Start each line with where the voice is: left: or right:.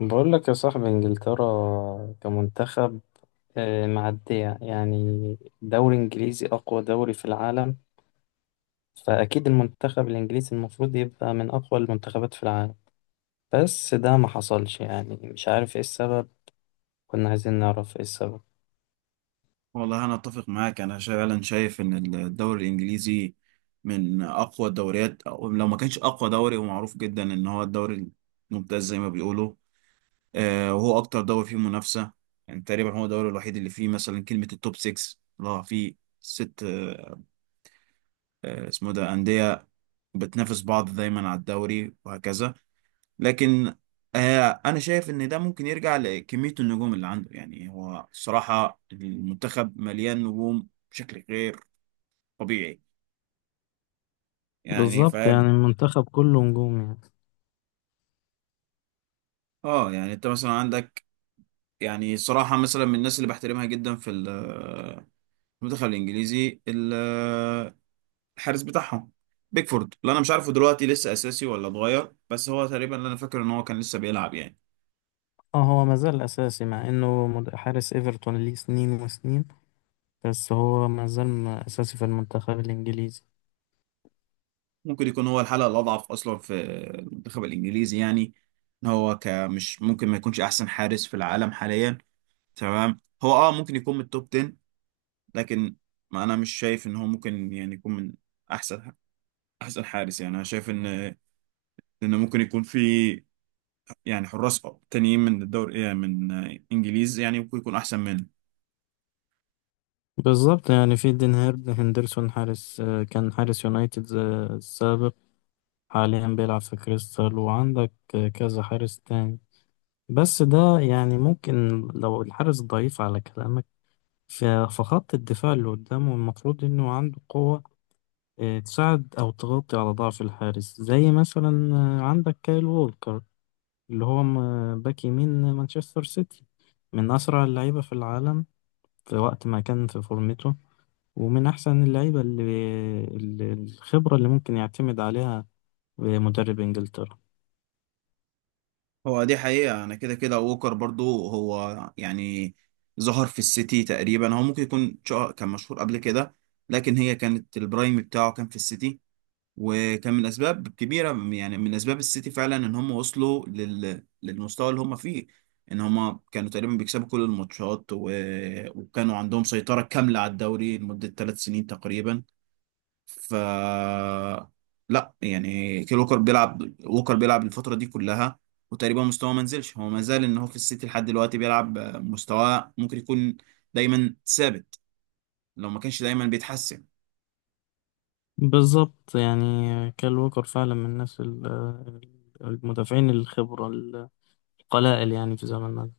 left: بقول لك يا صاحبي انجلترا كمنتخب معدية، يعني دوري انجليزي اقوى دوري في العالم. فاكيد المنتخب الانجليزي المفروض يبقى من اقوى المنتخبات في العالم. بس ده ما حصلش، يعني مش عارف ايه السبب. كنا عايزين نعرف ايه السبب.
right: والله أنا أتفق معاك. أنا فعلا شايف إن الدوري الإنجليزي من أقوى الدوريات، أو لو ما كانش أقوى دوري، هو معروف جدا إن هو الدوري الممتاز زي ما بيقولوا. وهو أكتر دوري فيه منافسة. يعني تقريبا هو الدوري الوحيد اللي فيه مثلا كلمة التوب 6، اللي هو فيه ست اسمه ده أندية بتنافس بعض دايما على الدوري وهكذا. لكن انا شايف ان ده ممكن يرجع لكمية النجوم اللي عنده. يعني هو الصراحة المنتخب مليان نجوم بشكل غير طبيعي، يعني
left: بالظبط، يعني
right: فاهم.
left: المنتخب كله نجوم يعني.
right: اه يعني انت مثلا عندك، يعني صراحة مثلا من الناس اللي بحترمها جدا في المنتخب الانجليزي، الحارس بتاعهم بيكفورد، اللي انا مش عارفه دلوقتي لسه اساسي ولا اتغير، بس هو تقريبا اللي انا فاكر ان هو كان لسه بيلعب يعني.
left: اه، هو ما زال اساسي مع انه حارس ايفرتون ليه سنين وسنين. بس هو ما زال اساسي في المنتخب الانجليزي.
right: ممكن يكون هو الحلقة الاضعف اصلا في المنتخب الانجليزي، يعني ان هو كمش ممكن ما يكونش احسن حارس في العالم حاليا. تمام هو ممكن يكون من التوب 10، لكن ما انا مش شايف ان هو ممكن يعني يكون من احسن احسن حارس. يعني انا شايف ان ممكن يكون في يعني حراس تانيين من الدوري من انجليز يعني ممكن يكون احسن منه.
left: بالظبط، يعني في دين هيرد هندرسون حارس، كان حارس يونايتد السابق. حاليا بيلعب في كريستال، وعندك كذا حارس تاني. بس ده يعني ممكن، لو الحارس ضعيف على كلامك، فخط الدفاع اللي قدامه المفروض انه عنده قوة تساعد او تغطي على ضعف الحارس، زي مثلا عندك كايل وولكر اللي هو باك يمين مانشستر سيتي، من اسرع اللعيبة في العالم في وقت ما كان في فورمته. ومن أحسن اللعيبة اللي الخبرة اللي ممكن يعتمد عليها مدرب إنجلترا.
right: هو دي حقيقة. انا كده كده ووكر برضو هو يعني ظهر في السيتي تقريبا، هو ممكن يكون كان مشهور قبل كده. لكن هي كانت البرايم بتاعه كان في السيتي، وكان من اسباب كبيره، يعني من اسباب السيتي فعلا ان هم وصلوا للمستوى اللي هم فيه، ان هم كانوا تقريبا بيكسبوا كل الماتشات وكانوا عندهم سيطره كامله على الدوري لمده ثلاث سنين تقريبا. ف لا يعني كيل ووكر بيلعب الفتره دي كلها، وتقريبا مستواه ما نزلش. هو ما زال ان هو في السيتي لحد دلوقتي بيلعب، مستواه ممكن يكون دايما ثابت لو ما كانش دايما بيتحسن.
left: بالظبط، يعني كال ووكر فعلا من الناس، المدافعين الخبرة القلائل يعني في زماننا ده.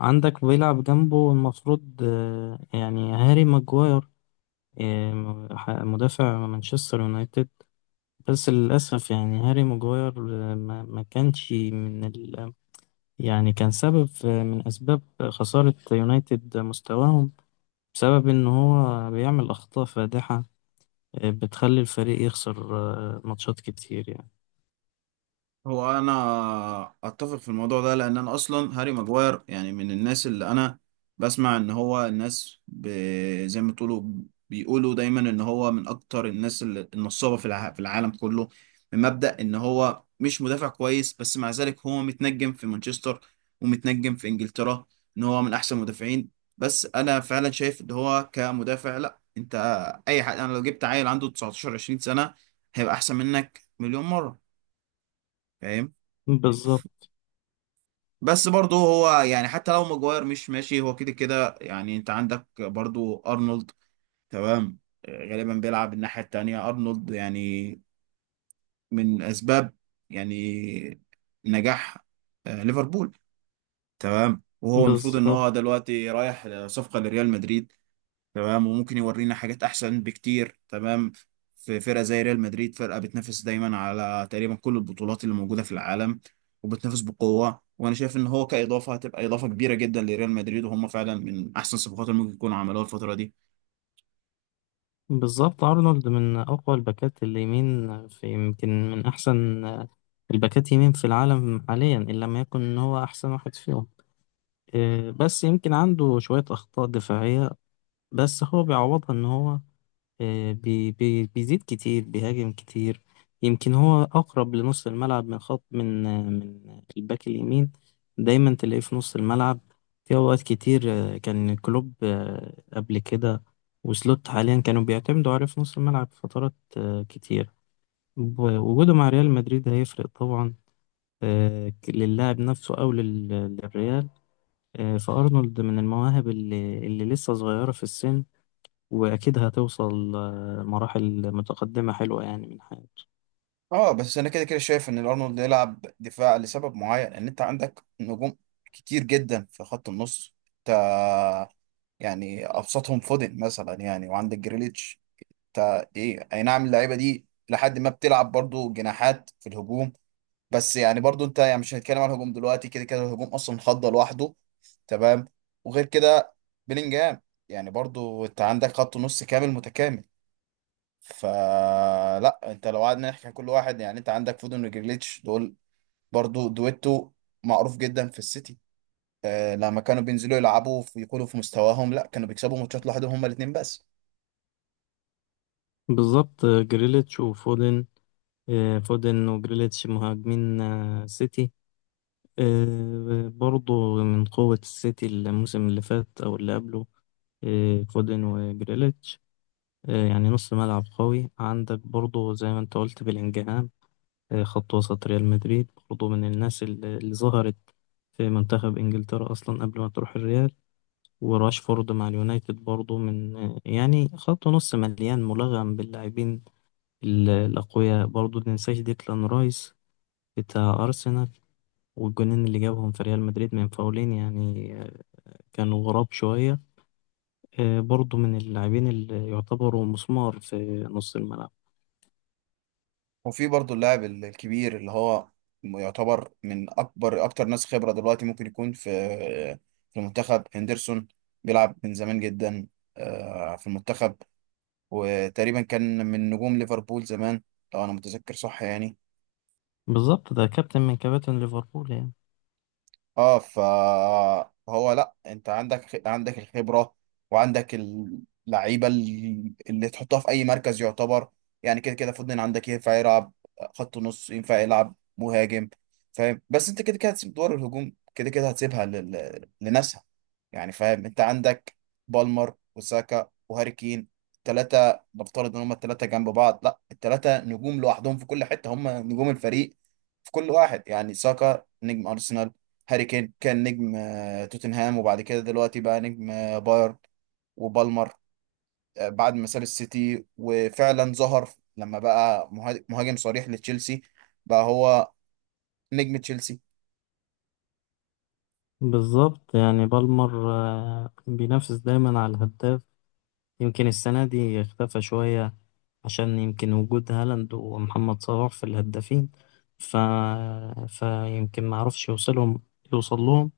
left: عندك بيلعب جنبه المفروض يعني هاري ماجواير، مدافع مانشستر يونايتد. بس للأسف يعني هاري ماجواير ما كانش من ال، يعني كان سبب من أسباب خسارة يونايتد مستواهم، بسبب إن هو بيعمل أخطاء فادحة بتخلي الفريق يخسر ماتشات كتير يعني.
right: هو انا اتفق في الموضوع ده، لان انا اصلا هاري ماجواير يعني من الناس اللي انا بسمع ان هو الناس زي ما تقولوا بيقولوا دايما ان هو من اكتر الناس النصابه في في العالم كله، من مبدأ ان هو مش مدافع كويس. بس مع ذلك هو متنجم في مانشستر ومتنجم في انجلترا ان هو من احسن المدافعين. بس انا فعلا شايف ان هو كمدافع لا. انت اي حد، انا لو جبت عيل عنده 19 20 سنه هيبقى احسن منك مليون مره، فاهم.
left: بالظبط،
right: بس برضه هو يعني حتى لو ماجواير مش ماشي، هو كده كده يعني انت عندك برضه ارنولد. تمام، غالبا بيلعب الناحية التانية ارنولد، يعني من اسباب يعني نجاح ليفربول. تمام وهو المفروض ان
left: بالظبط،
right: هو دلوقتي رايح صفقة لريال مدريد. تمام، وممكن يورينا حاجات احسن بكتير. تمام، في فرقه زي ريال مدريد فرقه بتنافس دايما على تقريبا كل البطولات اللي موجوده في العالم، وبتنافس بقوه، وانا شايف ان هو كاضافه هتبقى اضافه كبيره جدا لريال مدريد، وهم فعلا من احسن الصفقات اللي ممكن يكونوا عملوها الفتره دي.
left: بالظبط. أرنولد من أقوى الباكات اليمين، في يمكن من أحسن الباكات يمين في العالم حاليا، إن لم يكن إن هو أحسن واحد فيهم. بس يمكن عنده شوية أخطاء دفاعية، بس هو بيعوضها إن هو آه، بي بي بيزيد كتير، بيهاجم كتير. يمكن هو أقرب لنص الملعب من خط، من من الباك اليمين. دايما تلاقيه في نص الملعب في أوقات كتير. كان كلوب قبل كده، وسلوت حاليا كانوا بيعتمدوا عليه في نص الملعب في فترات كتير. وجوده مع ريال مدريد هيفرق طبعا للاعب نفسه أو للريال. فأرنولد من المواهب اللي لسه صغيرة في السن، وأكيد هتوصل مراحل متقدمة حلوة يعني من حياته.
right: اه بس انا كده كده شايف ان الارنولد يلعب دفاع لسبب معين، ان انت عندك نجوم كتير جدا في خط النص. انت يعني ابسطهم فودن مثلا يعني، وعندك جريليتش. انت اي نعم، اللعيبه دي لحد ما بتلعب برضو جناحات في الهجوم. بس يعني برضو انت يعني مش هنتكلم عن الهجوم دلوقتي، كده كده الهجوم اصلا خضه لوحده تمام. وغير كده بلينجهام، يعني برضو انت عندك خط نص كامل متكامل. فلا انت لو قعدنا نحكي عن كل واحد، يعني انت عندك فودن وجريليتش، دول برضو دويتو معروف جدا في السيتي. لما كانوا بينزلوا يلعبوا يكونوا في مستواهم، لا كانوا بيكسبوا ماتشات لوحدهم هما الاثنين بس.
left: بالظبط. جريليتش وفودن، فودن وجريليتش مهاجمين سيتي، برضو من قوة السيتي الموسم اللي فات أو اللي قبله. فودن وجريليتش يعني نص ملعب قوي. عندك برضو زي ما انت قلت بلينجهام، خط وسط ريال مدريد برضو من الناس اللي ظهرت في منتخب إنجلترا أصلا قبل ما تروح الريال. وراشفورد مع اليونايتد برضو من، يعني خط نص مليان ملغم باللاعبين الأقوياء. برضو متنساش ديكلان رايس بتاع أرسنال، والجونين اللي جابهم في ريال مدريد من فاولين، يعني كانوا غراب شوية. برضو من اللاعبين اللي يعتبروا مسمار في نص الملعب.
right: وفي برضه اللاعب الكبير اللي هو يعتبر من اكبر اكتر ناس خبرة دلوقتي، ممكن يكون في المنتخب، هندرسون. بيلعب من زمان جدا في المنتخب، وتقريبا كان من نجوم ليفربول زمان لو انا متذكر صح يعني.
left: بالظبط، ده كابتن من كباتن ليفربول يعني.
right: اه ف- فهو لا، انت عندك الخبره وعندك اللعيبه اللي تحطها في اي مركز يعتبر، يعني كده كده فودن عندك ينفع يلعب خط نص ينفع يلعب مهاجم فاهم. بس انت كده كده هتسيب دور الهجوم، كده كده هتسيبها لناسها يعني فاهم. انت عندك بالمر وساكا وهاري كين الثلاثه، نفترض ان هم الثلاثه جنب بعض لا، الثلاثه نجوم لوحدهم في كل حته، هم نجوم الفريق في كل واحد. يعني ساكا نجم ارسنال، هاري كين كان نجم توتنهام، وبعد كده دلوقتي بقى نجم بايرن. وبالمر بعد ما ساب السيتي وفعلا ظهر لما بقى مهاجم صريح لتشيلسي، بقى هو نجم تشيلسي.
left: بالظبط، يعني بالمر بينافس دايما على الهداف. يمكن السنة دي اختفى شوية، عشان يمكن وجود هالاند ومحمد صلاح في الهدافين، ف... فيمكن معرفش يوصل لهم.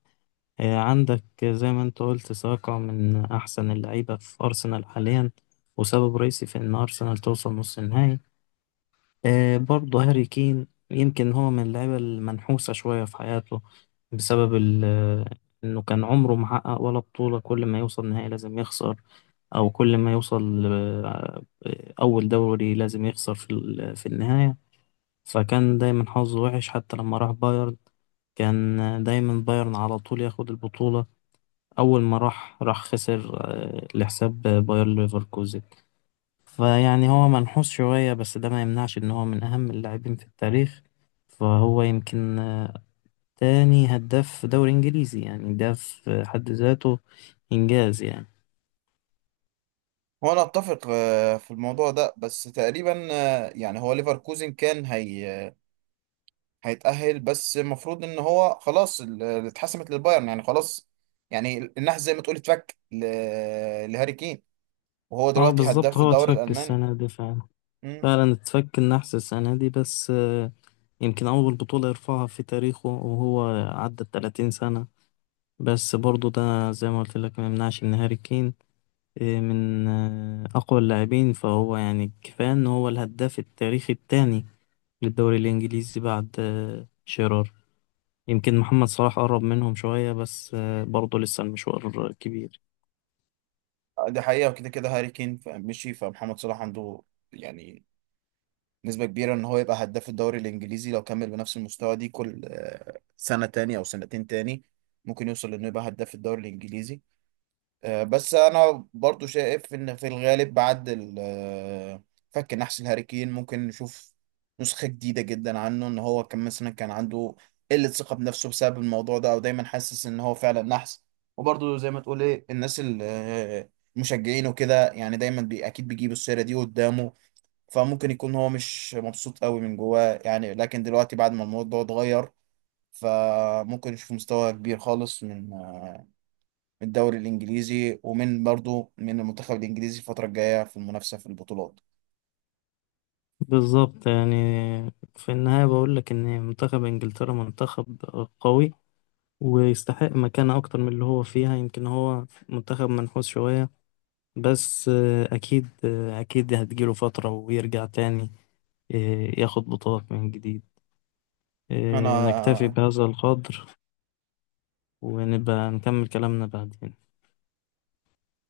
left: عندك زي ما انت قلت ساكا من أحسن اللعيبة في أرسنال حاليا، وسبب رئيسي في إن أرسنال توصل نص النهائي. برضه هاري كين يمكن هو من اللعيبة المنحوسة شوية في حياته، بسبب ال... آه، إنه كان عمره محقق ولا بطولة. كل ما يوصل نهائي لازم يخسر، او كل ما يوصل اول دوري لازم يخسر في في النهاية. فكان دايما حظه وحش، حتى لما راح بايرن كان دايما بايرن على طول ياخد البطولة. أول ما راح خسر لحساب باير ليفركوزن. فيعني هو منحوس شوية، بس ده ما يمنعش إن هو من أهم اللاعبين في التاريخ. فهو يمكن تاني هداف دوري إنجليزي، يعني ده في حد ذاته إنجاز يعني.
right: هو انا اتفق في الموضوع ده، بس تقريبا يعني هو ليفركوزن كان هيتأهل، بس المفروض ان هو خلاص اللي اتحسمت للبايرن يعني خلاص. يعني النحس زي ما تقول اتفك لهاري كين، وهو
left: اه
right: دلوقتي هداف
left: بالظبط،
right: في
left: هو
right: الدوري
left: اتفك
right: الألماني.
left: السنة دي فعلا، فعلا اتفك النحس السنة دي. بس يمكن أول بطولة يرفعها في تاريخه، وهو عدى الـ30 سنة. بس برضو ده زي ما قلت لك ما يمنعش إن هاري كين من أقوى اللاعبين، فهو يعني كفاية إن هو الهداف التاريخي التاني للدوري الإنجليزي بعد شيرار. يمكن محمد صلاح قرب منهم شوية، بس برضه لسه المشوار كبير.
right: دي حقيقة. وكده كده هاري كين مشي، فمحمد صلاح عنده يعني نسبة كبيرة ان هو يبقى هداف الدوري الانجليزي. لو كمل بنفس المستوى دي كل سنة تاني او سنتين تاني، ممكن يوصل انه يبقى هداف الدوري الانجليزي. بس انا برضو شايف ان في الغالب بعد فك نحس الهاريكين، ممكن نشوف نسخة جديدة جدا عنه. ان هو كان مثلا كان عنده قلة ثقة بنفسه بسبب الموضوع ده، او دايما حاسس ان هو فعلا نحس، وبرضو زي ما تقول الناس المشجعين وكده يعني دايما اكيد بيجيبوا السيرة دي قدامه. فممكن يكون هو مش مبسوط قوي من جواه يعني. لكن دلوقتي بعد ما الموضوع اتغير، فممكن نشوف مستوى كبير خالص من الدوري الانجليزي ومن برضو من المنتخب الانجليزي الفتره الجايه في المنافسه في البطولات.
left: بالظبط، يعني في النهاية بقول لك إن منتخب إنجلترا منتخب قوي، ويستحق مكانة أكتر من اللي هو فيها. يمكن هو منتخب منحوس شوية، بس أكيد، أكيد هتجيله فترة ويرجع تاني آه، ياخد بطولات من جديد. نكتفي
right: انا
left: بهذا القدر، ونبقى نكمل كلامنا بعدين.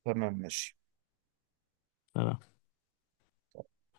right: تمام ماشي.